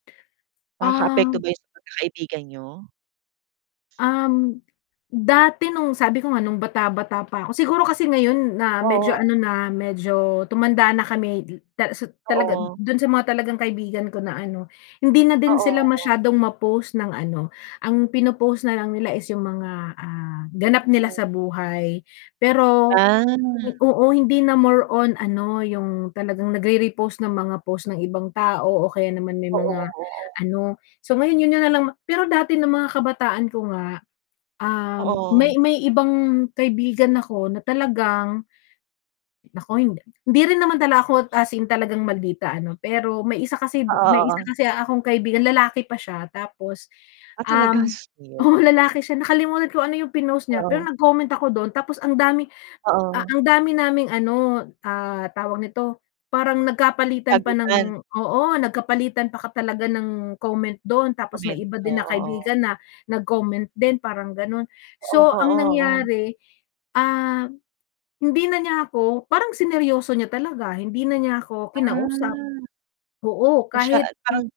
Nakakaapekto Ah. ba 'yon sa pagkakaibigan niyo? Um, dati no'ng, sabi ko nga no'ng bata-bata pa ako. Siguro kasi ngayon na medyo Oo. ano na, medyo tumanda na kami dil tala su Oo. do'n sa mga talagang kaibigan ko na ano, hindi na din sila Oo. masyadong ma-post ng ano. Ang pino-post na lang nila is 'yong mga, ah, ganap nila Oo. sa buhay. Pero Ah. oo, hindi na more on ano 'yong talagang nagre-repost ng mga post ng ibang tao o kaya naman may Oo, mga oo. ano. So ngayon 'yon 'yon na lang ma pero dati no'ng mga kabataan ko nga, um, Oo. may may ibang kaibigan ako na talagang naku, hindi hindi rin naman dala ako as in talagang maldita, ano. Pero may isa kasi m Oo, may isa oo. kasi akong kaibigan, lalaki pa siya, tapos, Ah, talaga. um Sus mio. oo, lalaki siya. Nakalimutan kung ano 'yong pinost niya. Pero Oo. nag-comment ako do'n, tapos ang dami m a Oo. ang dami naming ano, ah, tawag nito, parang nagkapalitan pa Sagutan. ng oo, nagkapalitan pa ka talaga ng comment do'n. Tapos may Komento, iba din na oo. kaibigan na nag-comment din, parang gano'n. Oo, So ang oo, oh. nangyari, ah, hindi na niya ako parang sineryoso niya talaga. Hindi na niya ako kinausap. Ah. Oo, Masya kahit na parang.